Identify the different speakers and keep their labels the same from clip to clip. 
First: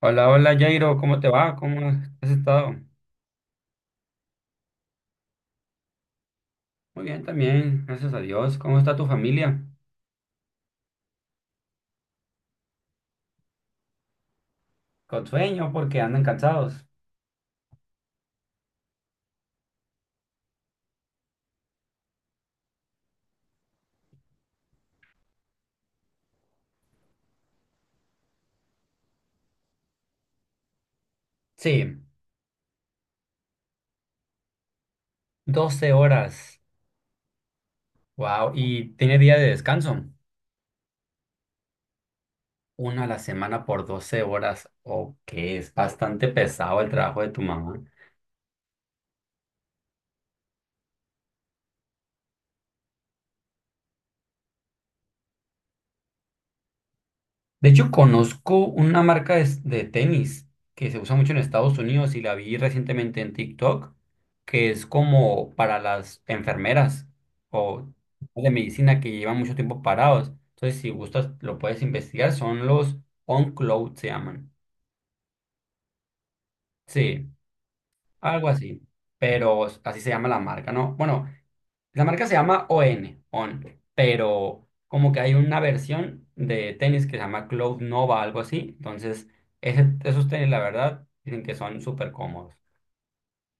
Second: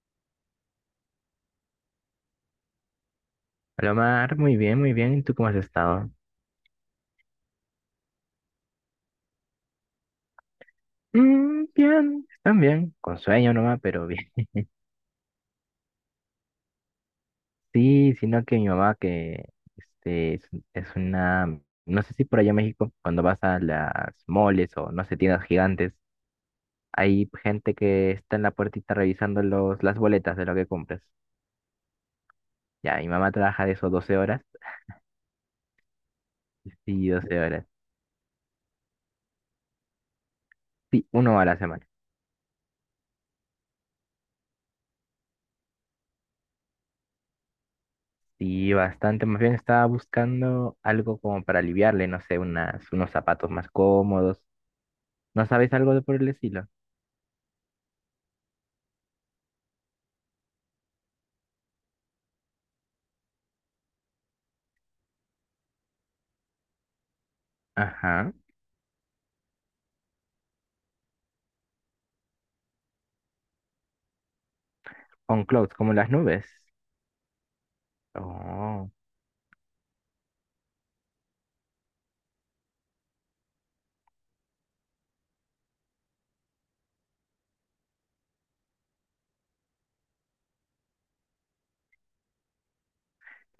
Speaker 1: Hola, hola Jairo, ¿cómo te va? ¿Cómo has estado?
Speaker 2: Hola Omar, muy bien, muy bien. ¿Y tú cómo has estado?
Speaker 1: Muy bien también, gracias a Dios. ¿Cómo está tu familia?
Speaker 2: Bien, también, con sueño nomás, pero bien.
Speaker 1: Con sueño porque andan cansados.
Speaker 2: Sí, sino que mi mamá que es una, no sé si por allá en México, cuando vas a las moles o no sé, tiendas gigantes, hay gente que está en la puertita revisando las boletas de lo que compras.
Speaker 1: Sí,
Speaker 2: Ya, mi mamá trabaja de eso 12 horas.
Speaker 1: 12 horas.
Speaker 2: Sí, 12 horas,
Speaker 1: Wow, y tiene día de descanso.
Speaker 2: sí, uno a la semana.
Speaker 1: Una a la semana por 12 horas. Ok, es bastante pesado el trabajo de tu mamá.
Speaker 2: Y bastante, más bien estaba buscando algo como para aliviarle, no sé, unos zapatos más cómodos. ¿No sabéis algo de por el estilo?
Speaker 1: De hecho, conozco una marca de tenis que se usa mucho en Estados Unidos y la vi recientemente en TikTok, que es como para las enfermeras o
Speaker 2: Ajá.
Speaker 1: de medicina que llevan mucho tiempo parados. Entonces, si gustas, lo puedes investigar. Son los On Cloud, se llaman.
Speaker 2: On clouds, como las nubes.
Speaker 1: Sí, algo así.
Speaker 2: Oh,
Speaker 1: Pero así se llama la marca, ¿no? Bueno, la marca se llama ON, ON, pero como que hay una versión de tenis que se llama Cloud Nova, algo así. Entonces, esos tenis, la verdad, dicen que son súper cómodos.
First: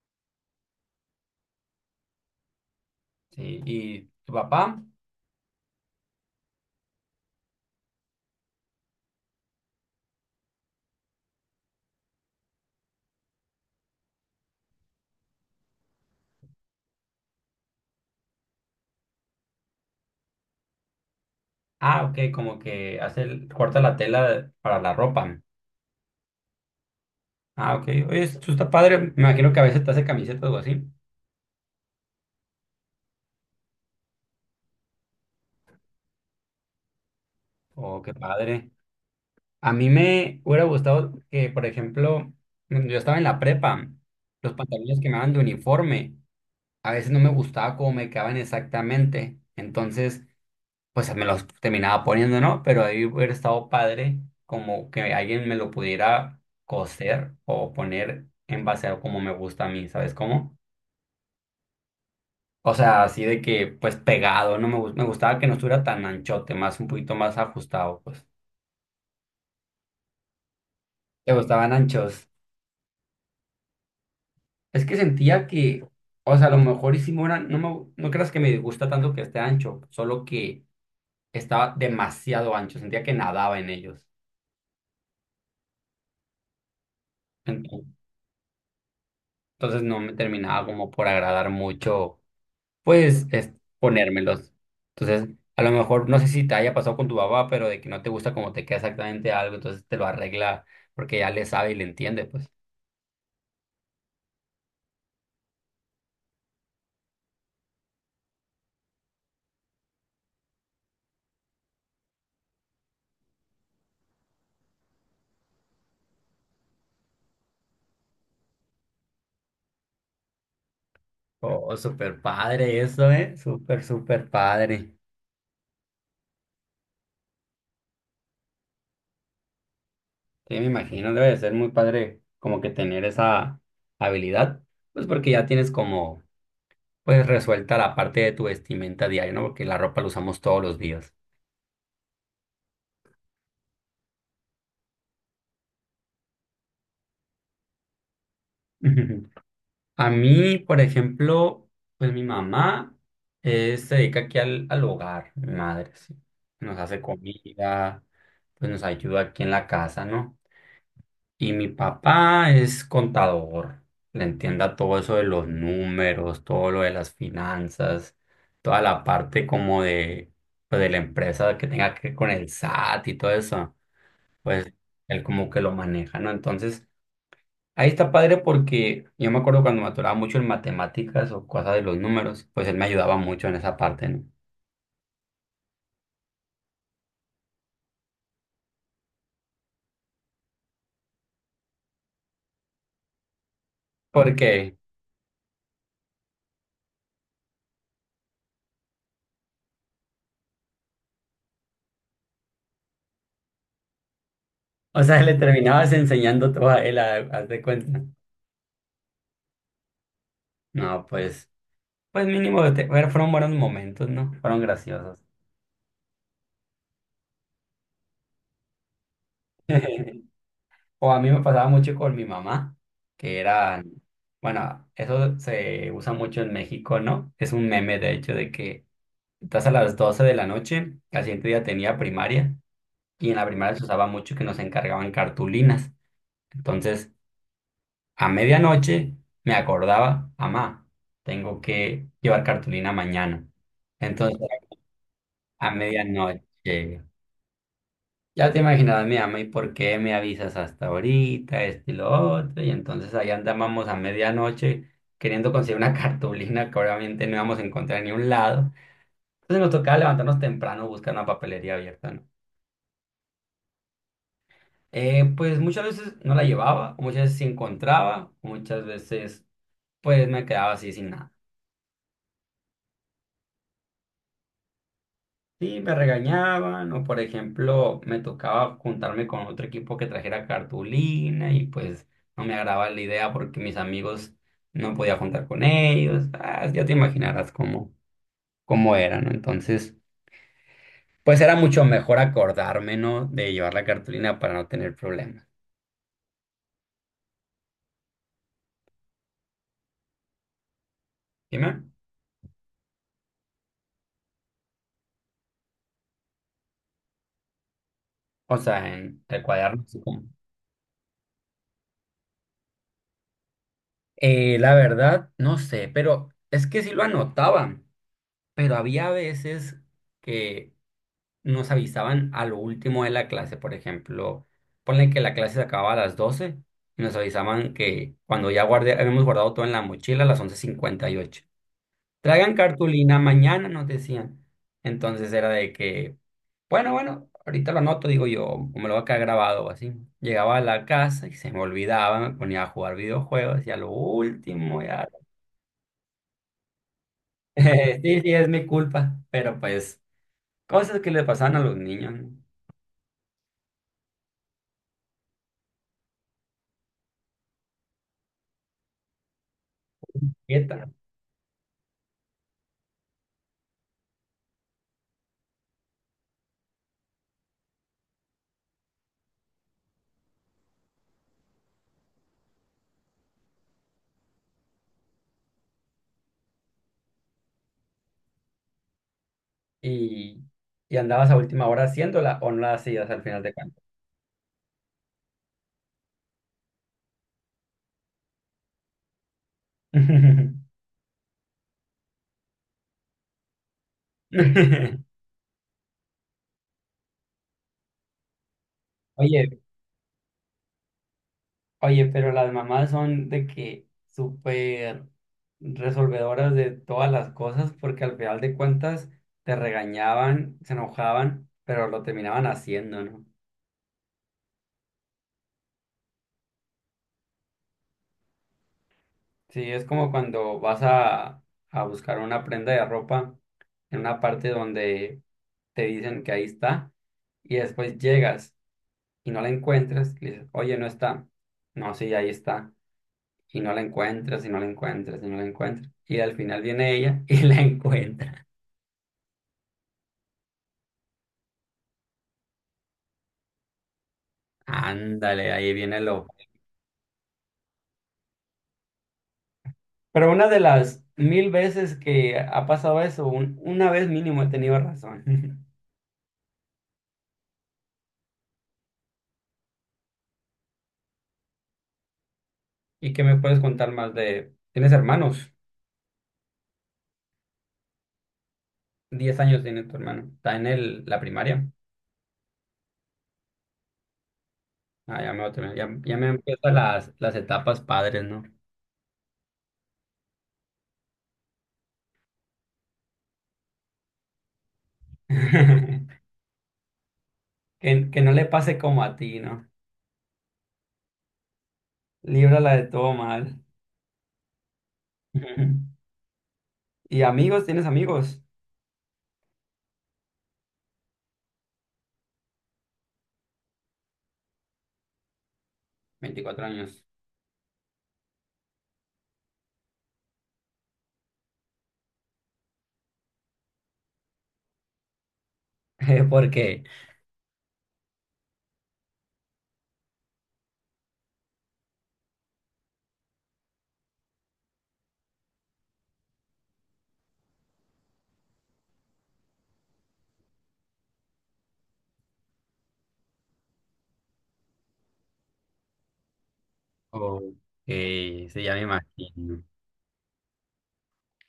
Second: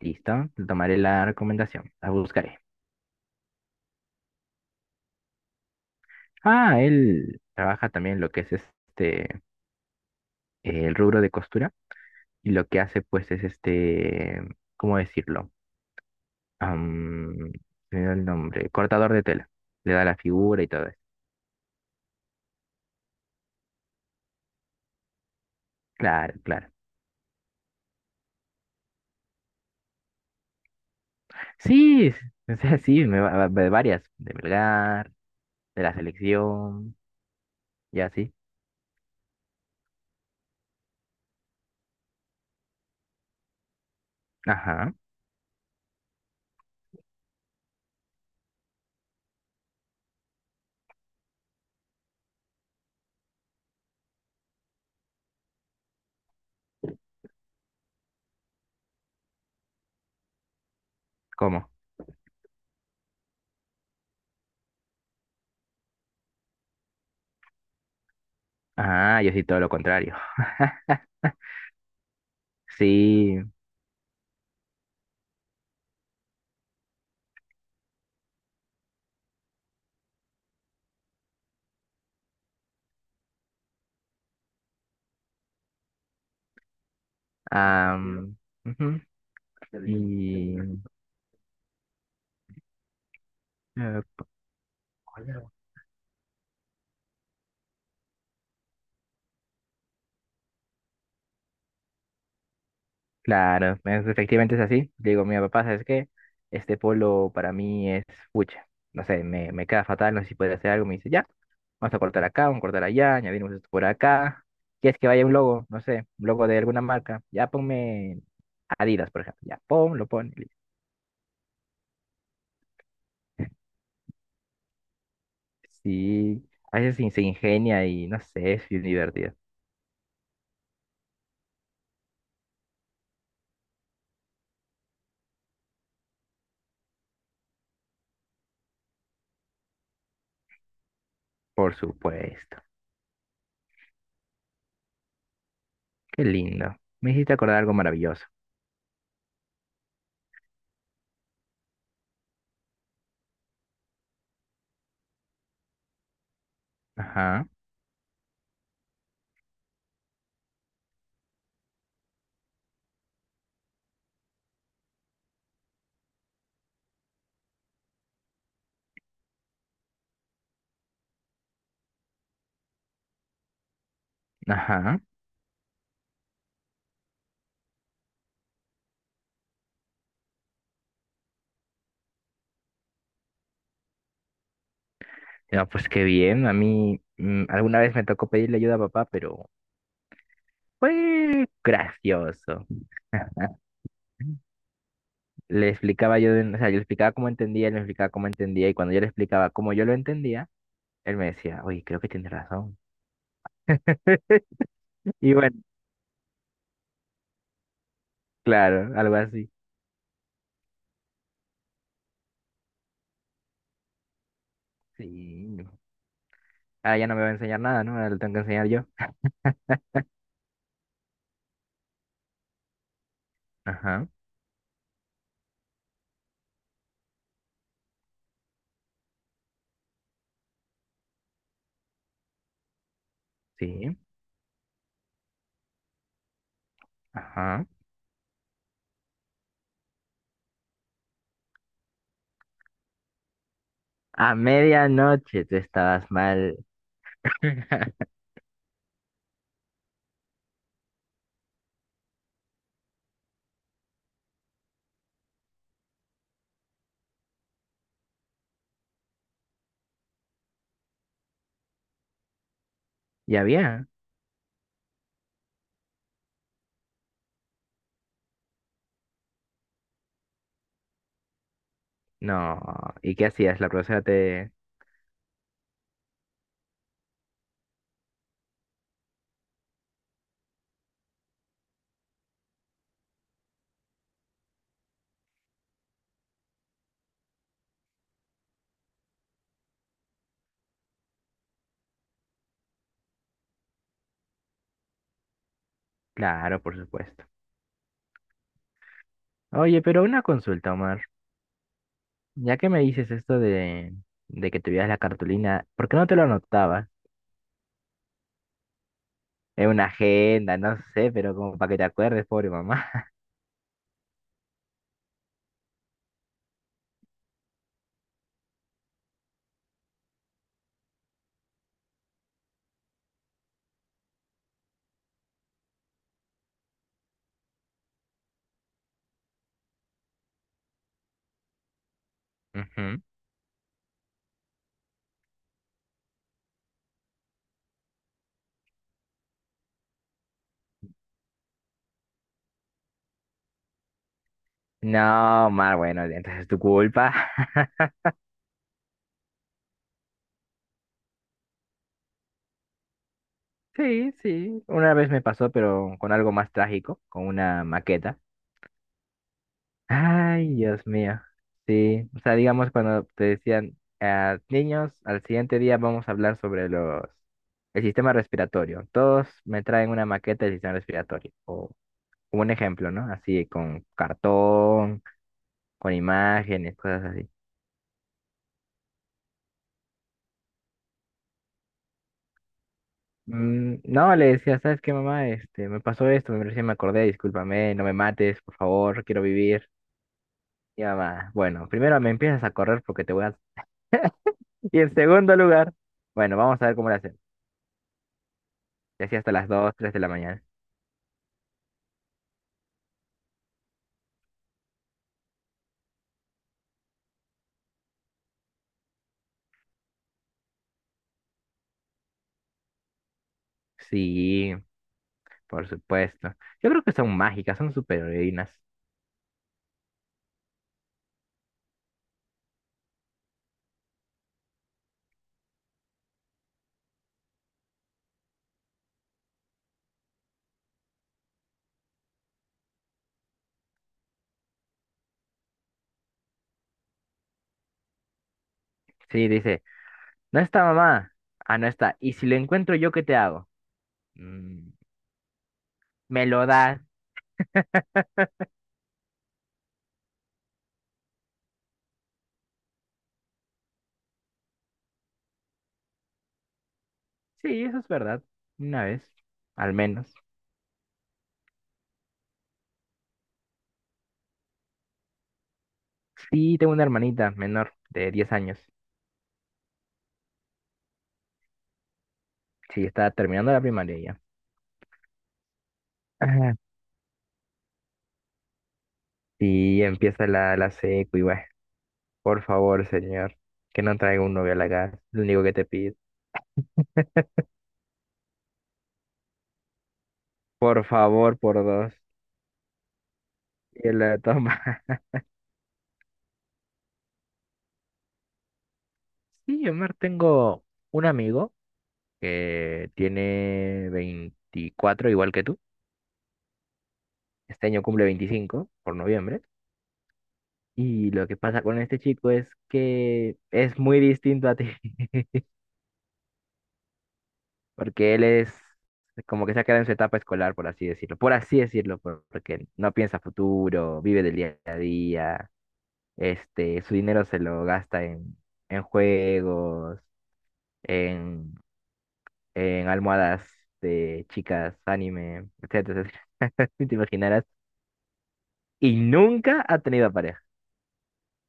Speaker 2: listo. Tomaré la recomendación. La buscaré.
Speaker 1: Sí, y tu papá,
Speaker 2: Ah, él trabaja también lo que es este, el rubro de costura. Y lo que hace, pues, es este, ¿cómo decirlo? Am, se me olvidó el nombre. Cortador de tela. Le da la figura y todo eso.
Speaker 1: ah, ok, como que hace corta la tela para la ropa.
Speaker 2: Claro, claro.
Speaker 1: Ah, ok. Oye, esto está padre. Me imagino que a veces te hace camisetas o algo así.
Speaker 2: Sí, o sea, sí, de varias. De Melgar, de la selección, y
Speaker 1: Oh, qué
Speaker 2: así.
Speaker 1: padre. A mí me hubiera gustado que, por ejemplo, cuando yo estaba en la prepa, los
Speaker 2: Ajá.
Speaker 1: pantalones que me daban de uniforme. A veces no me gustaba cómo me quedaban exactamente. Entonces, pues me los terminaba poniendo, ¿no? Pero ahí hubiera estado padre como que alguien me lo pudiera coser o poner en base a como me gusta a mí, ¿sabes cómo?
Speaker 2: ¿Cómo?
Speaker 1: O sea, así de que, pues pegado, no me, gus- me gustaba que no estuviera tan anchote, más un poquito más ajustado, pues.
Speaker 2: Ah, yo sí todo lo contrario.
Speaker 1: ¿Te gustaban anchos?
Speaker 2: Sí.
Speaker 1: Es que sentía que, o sea, a lo mejor hicimos una, no creas que me gusta tanto que esté ancho, solo que estaba demasiado ancho, sentía que nadaba en ellos. Ento-
Speaker 2: Mira, ujú.
Speaker 1: Entonces no me terminaba como por agradar mucho, pues, es
Speaker 2: Y
Speaker 1: ponérmelos. Entonces, a lo mejor, no sé si te haya pasado con tu papá, pero de que no te gusta como te queda exactamente algo, entonces te lo arregla porque ya le sabe y le entiende, pues.
Speaker 2: claro, efectivamente es así. Le digo, mira, papá, ¿sabes qué? Este polo para mí es pucha. No sé, me queda fatal, no sé si puede hacer algo. Me dice, ya, vamos a cortar acá, vamos a cortar allá, añadimos esto por acá. ¿Quieres que vaya un logo? No sé, un logo de alguna marca. Ya ponme Adidas, por ejemplo. Ya, pon, lo pone.
Speaker 1: Oh, súper padre eso, ¿eh? Súper, súper padre.
Speaker 2: Sí, a veces se ingenia y no sé, es bien divertido.
Speaker 1: Sí, me imagino, debe de ser muy padre como que tener esa habilidad, pues porque ya tienes como, pues, resuelta la parte de tu vestimenta diaria, ¿no? Porque la ropa la usamos todos los días.
Speaker 2: Por supuesto. Qué lindo. Me hiciste acordar algo maravilloso.
Speaker 1: A mí, por ejemplo, pues mi mamá se dedica aquí al hogar, mi madre, sí. Nos hace
Speaker 2: Ajá,
Speaker 1: comida, pues nos ayuda aquí en la casa, ¿no? Y mi papá es contador, le entienda todo eso de los números, todo lo de las finanzas, toda la parte como de, pues, de la empresa que tenga que ver con el SAT y todo eso, pues
Speaker 2: ajá.
Speaker 1: él como que lo maneja, ¿no? Entonces... Ahí está padre porque yo me acuerdo cuando me atoraba mucho en matemáticas o cosas de los números, pues él me ayudaba mucho en esa parte, ¿no?
Speaker 2: No, pues qué bien. A mí alguna vez me tocó pedirle ayuda a papá, pero fue gracioso.
Speaker 1: Porque,
Speaker 2: Le explicaba yo, o sea, yo le explicaba cómo entendía, él me explicaba cómo entendía, y cuando yo le explicaba cómo yo lo entendía, él me decía, oye, creo que tienes razón.
Speaker 1: o sea, le
Speaker 2: Y bueno,
Speaker 1: terminabas enseñando todo a él, haz de cuenta.
Speaker 2: claro, algo así.
Speaker 1: No, pues mínimo, bueno, fueron buenos momentos, ¿no? Fueron graciosos.
Speaker 2: Sí. Ahora ya no me va a enseñar nada, ¿no? Ahora lo tengo que enseñar yo.
Speaker 1: O a mí me pasaba mucho con mi mamá, que era,
Speaker 2: Ajá,
Speaker 1: bueno, eso se usa mucho en México, ¿no? Es un meme, de hecho, de que estás a las 12 de la noche, al siguiente día tenía primaria. Y en la primaria se
Speaker 2: sí,
Speaker 1: usaba mucho que nos encargaban cartulinas. Entonces,
Speaker 2: ajá.
Speaker 1: a medianoche me acordaba, mamá, tengo que llevar cartulina mañana.
Speaker 2: A
Speaker 1: Entonces,
Speaker 2: medianoche tú
Speaker 1: a
Speaker 2: estabas
Speaker 1: medianoche,
Speaker 2: mal.
Speaker 1: ya te imaginabas mi mamá, ¿y por qué me avisas hasta ahorita, esto y lo otro? Y entonces ahí andábamos a medianoche queriendo conseguir una cartulina que obviamente no íbamos a encontrar en ningún lado. Entonces nos tocaba levantarnos temprano, buscar una papelería abierta, ¿no?
Speaker 2: ¿Ya había?
Speaker 1: Pues muchas veces no la llevaba, o muchas veces sí encontraba, o muchas veces pues me quedaba así sin nada.
Speaker 2: No. ¿Y qué hacías? La profesora te...
Speaker 1: Sí, me regañaban o por ejemplo me tocaba juntarme con otro equipo que trajera cartulina y pues no me agradaba la idea porque mis amigos no podía juntar con ellos. Ah, ya te imaginarás cómo era, ¿no? Entonces, pues era mucho mejor acordarme, ¿no? De llevar la cartulina para no tener problemas.
Speaker 2: Claro, por supuesto. Oye, pero una consulta, Omar.
Speaker 1: Dime.
Speaker 2: Ya que me dices esto de que tuvieras la cartulina, ¿por qué no te lo anotabas?
Speaker 1: O sea, en el
Speaker 2: En
Speaker 1: cuaderno,
Speaker 2: una
Speaker 1: así como.
Speaker 2: agenda, no sé, pero como para que te acuerdes, pobre mamá.
Speaker 1: La verdad, no sé, pero es que sí lo anotaban, pero había veces que nos avisaban a lo último de la clase, por ejemplo, ponle que la clase se acababa a las 12 y nos avisaban que cuando ya guardé, habíamos guardado todo en la mochila a las 11:58. Traigan
Speaker 2: Ujú.
Speaker 1: cartulina mañana, nos decían. Entonces era de que, bueno, bueno, ahorita lo anoto, digo yo, o me lo va a quedar grabado o así. Llegaba a la casa y se me olvidaba, me ponía a jugar videojuegos y a lo último, ya
Speaker 2: No, Omar, bueno, entonces es tu culpa.
Speaker 1: sí, sí, es mi culpa, pero pues cosas que le pasaban a los niños, ¿no?
Speaker 2: Sí, sí. Una vez me pasó, pero con algo más trágico, con una maqueta. Ay, Dios
Speaker 1: Quieta.
Speaker 2: mío. Sí, o sea, digamos cuando te decían, "Ah, niños, al siguiente día vamos a hablar sobre los el sistema respiratorio. Todos me traen una maqueta del sistema respiratorio o un ejemplo, ¿no? Así con cartón, con imágenes, cosas así."
Speaker 1: Y, y andabas a última hora haciéndola o no la hacías al final de cuentas.
Speaker 2: No, le decía, ¿sabes qué, mamá? Este, me pasó esto, me recién me acordé, discúlpame, no me mates, por favor, quiero vivir. Y mamá, bueno, primero me empiezas a correr porque te voy a... Y en segundo lugar, bueno, vamos a ver cómo lo hacemos. Y así hasta las
Speaker 1: Oye,
Speaker 2: 2 3 de la mañana.
Speaker 1: oye, pero las mamás son de que súper resolvedoras de todas las cosas porque al final de cuentas te regañaban, se enojaban, pero lo terminaban haciendo, ¿no?
Speaker 2: Sí, por supuesto. Yo creo que son mágicas, son superheroínas.
Speaker 1: Sí, es como cuando vas a buscar una prenda de ropa en una parte donde te dicen que ahí está y después llegas y no la encuentras, y le dices, oye, no está. No, sí, ahí está. Y no la encuentras, y no la encuentras, y no la encuentras. Y al final viene ella y la encuentra.
Speaker 2: Sí, dice, no está mamá. Ah, no está. ¿Y si lo encuentro yo, qué te hago? "Mm,
Speaker 1: Ándale, ahí viene lo.
Speaker 2: Me lo das.
Speaker 1: Pero una de las mil veces que ha pasado eso, una vez mínimo he tenido razón.
Speaker 2: Sí, eso es verdad. Una vez, al menos.
Speaker 1: ¿Y qué me puedes contar más de? ¿Tienes hermanos?
Speaker 2: Sí, tengo una hermanita menor de 10 años.
Speaker 1: 10 años tiene tu hermano. Está en el, la primaria.
Speaker 2: Sí, está terminando la primaria ya.
Speaker 1: Ah, ya me voy a terminar. Ya, ya me
Speaker 2: Ajá.
Speaker 1: empiezan las etapas padres, ¿no?
Speaker 2: Sí, empieza la secu y bueno, por favor, señor, que no traiga un novio a la casa. Es lo único que te pido.
Speaker 1: Que no le pase como a ti, ¿no?
Speaker 2: Por favor, por dos.
Speaker 1: Líbrala de todo mal.
Speaker 2: Y él la toma.
Speaker 1: ¿Y amigos? ¿Tienes amigos?
Speaker 2: Sí, Omar, tengo un amigo que tiene 24 igual que tú.
Speaker 1: 24 años.
Speaker 2: Este año cumple 25 por noviembre. Y lo que pasa con este chico es que es muy distinto a ti,
Speaker 1: ¿Por qué?
Speaker 2: porque él es como que se ha quedado en su etapa escolar, por así decirlo. Por así decirlo, porque no piensa futuro, vive del día a día. Este, su dinero se lo gasta en, juegos, en, almohadas de chicas, anime, etcétera. Si te
Speaker 1: Oh,
Speaker 2: imaginarás.
Speaker 1: sí, ya me
Speaker 2: Y
Speaker 1: imagino.
Speaker 2: nunca ha tenido pareja.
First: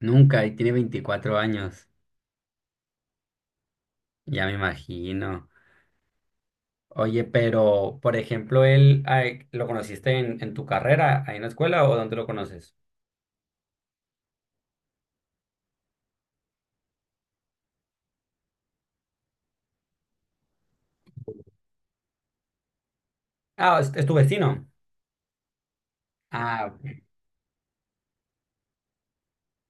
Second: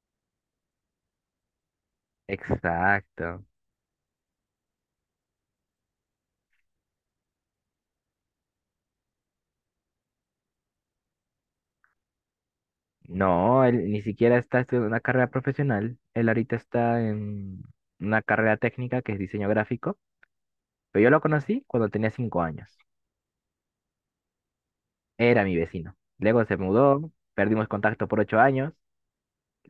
Speaker 1: Nunca, y tiene 24 años.
Speaker 2: Exacto.
Speaker 1: Ya me imagino. Oye, pero, por ejemplo, él, ay, ¿lo conociste en tu carrera, ahí en la escuela, o dónde lo conoces?
Speaker 2: No, él ni siquiera está estudiando una carrera profesional. Él ahorita está en una carrera técnica que es diseño gráfico. Pero yo lo conocí cuando tenía 5 años.
Speaker 1: Ah, es tu vecino.
Speaker 2: Era mi vecino. Luego se
Speaker 1: Ah,
Speaker 2: mudó, perdimos contacto por 8 años.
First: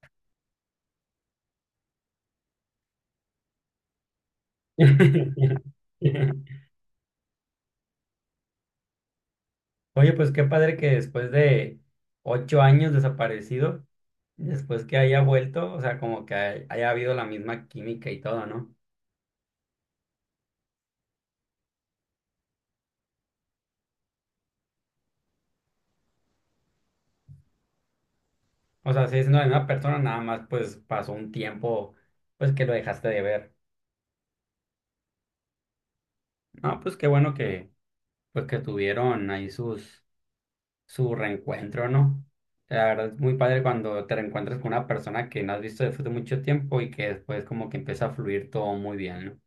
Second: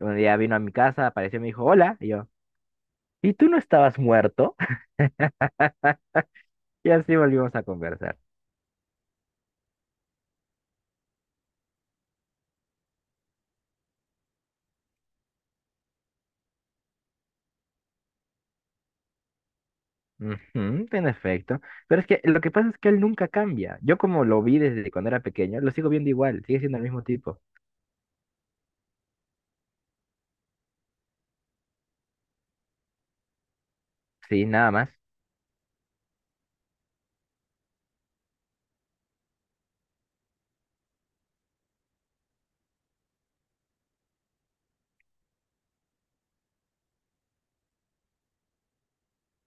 Speaker 2: Un día vino a mi casa, apareció y me dijo, hola. Y yo, ¿y tú no estabas muerto?
Speaker 1: ok.
Speaker 2: Y así volvimos a conversar.
Speaker 1: Oye, pues qué padre que después de 8 años desaparecido, después que haya vuelto, o sea, como que haya habido la misma química y todo, ¿no?
Speaker 2: Ujú, en efecto. Pero es que lo que pasa es que él nunca cambia. Yo como lo vi desde cuando era pequeño, lo sigo viendo igual, sigue siendo el mismo tipo.
Speaker 1: O sea, sigue siendo la misma persona, nada más pues pasó un tiempo, pues que lo dejaste de ver.
Speaker 2: Sí, nada más.
Speaker 1: No, pues qué bueno que, pues que tuvieron ahí sus, su reencuentro, ¿no? La verdad es muy padre cuando te reencuentras con una persona que no has visto después de mucho tiempo y que después como que empieza a fluir todo muy bien, ¿no?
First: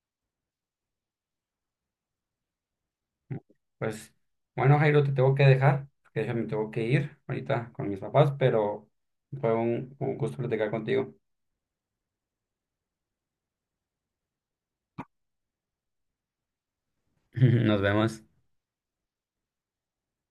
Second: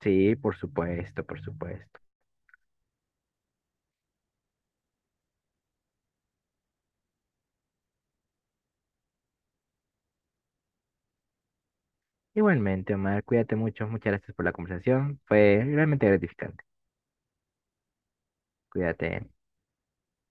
Speaker 2: Sí, por supuesto, por supuesto.
Speaker 1: Pues bueno, Jairo, te tengo que dejar, porque yo me tengo que ir ahorita con mis papás, pero fue un gusto platicar contigo.
Speaker 2: Igualmente, Omar, cuídate mucho. Muchas gracias por la conversación. Fue realmente gratificante.
Speaker 1: Nos vemos.
Speaker 2: Cuídate.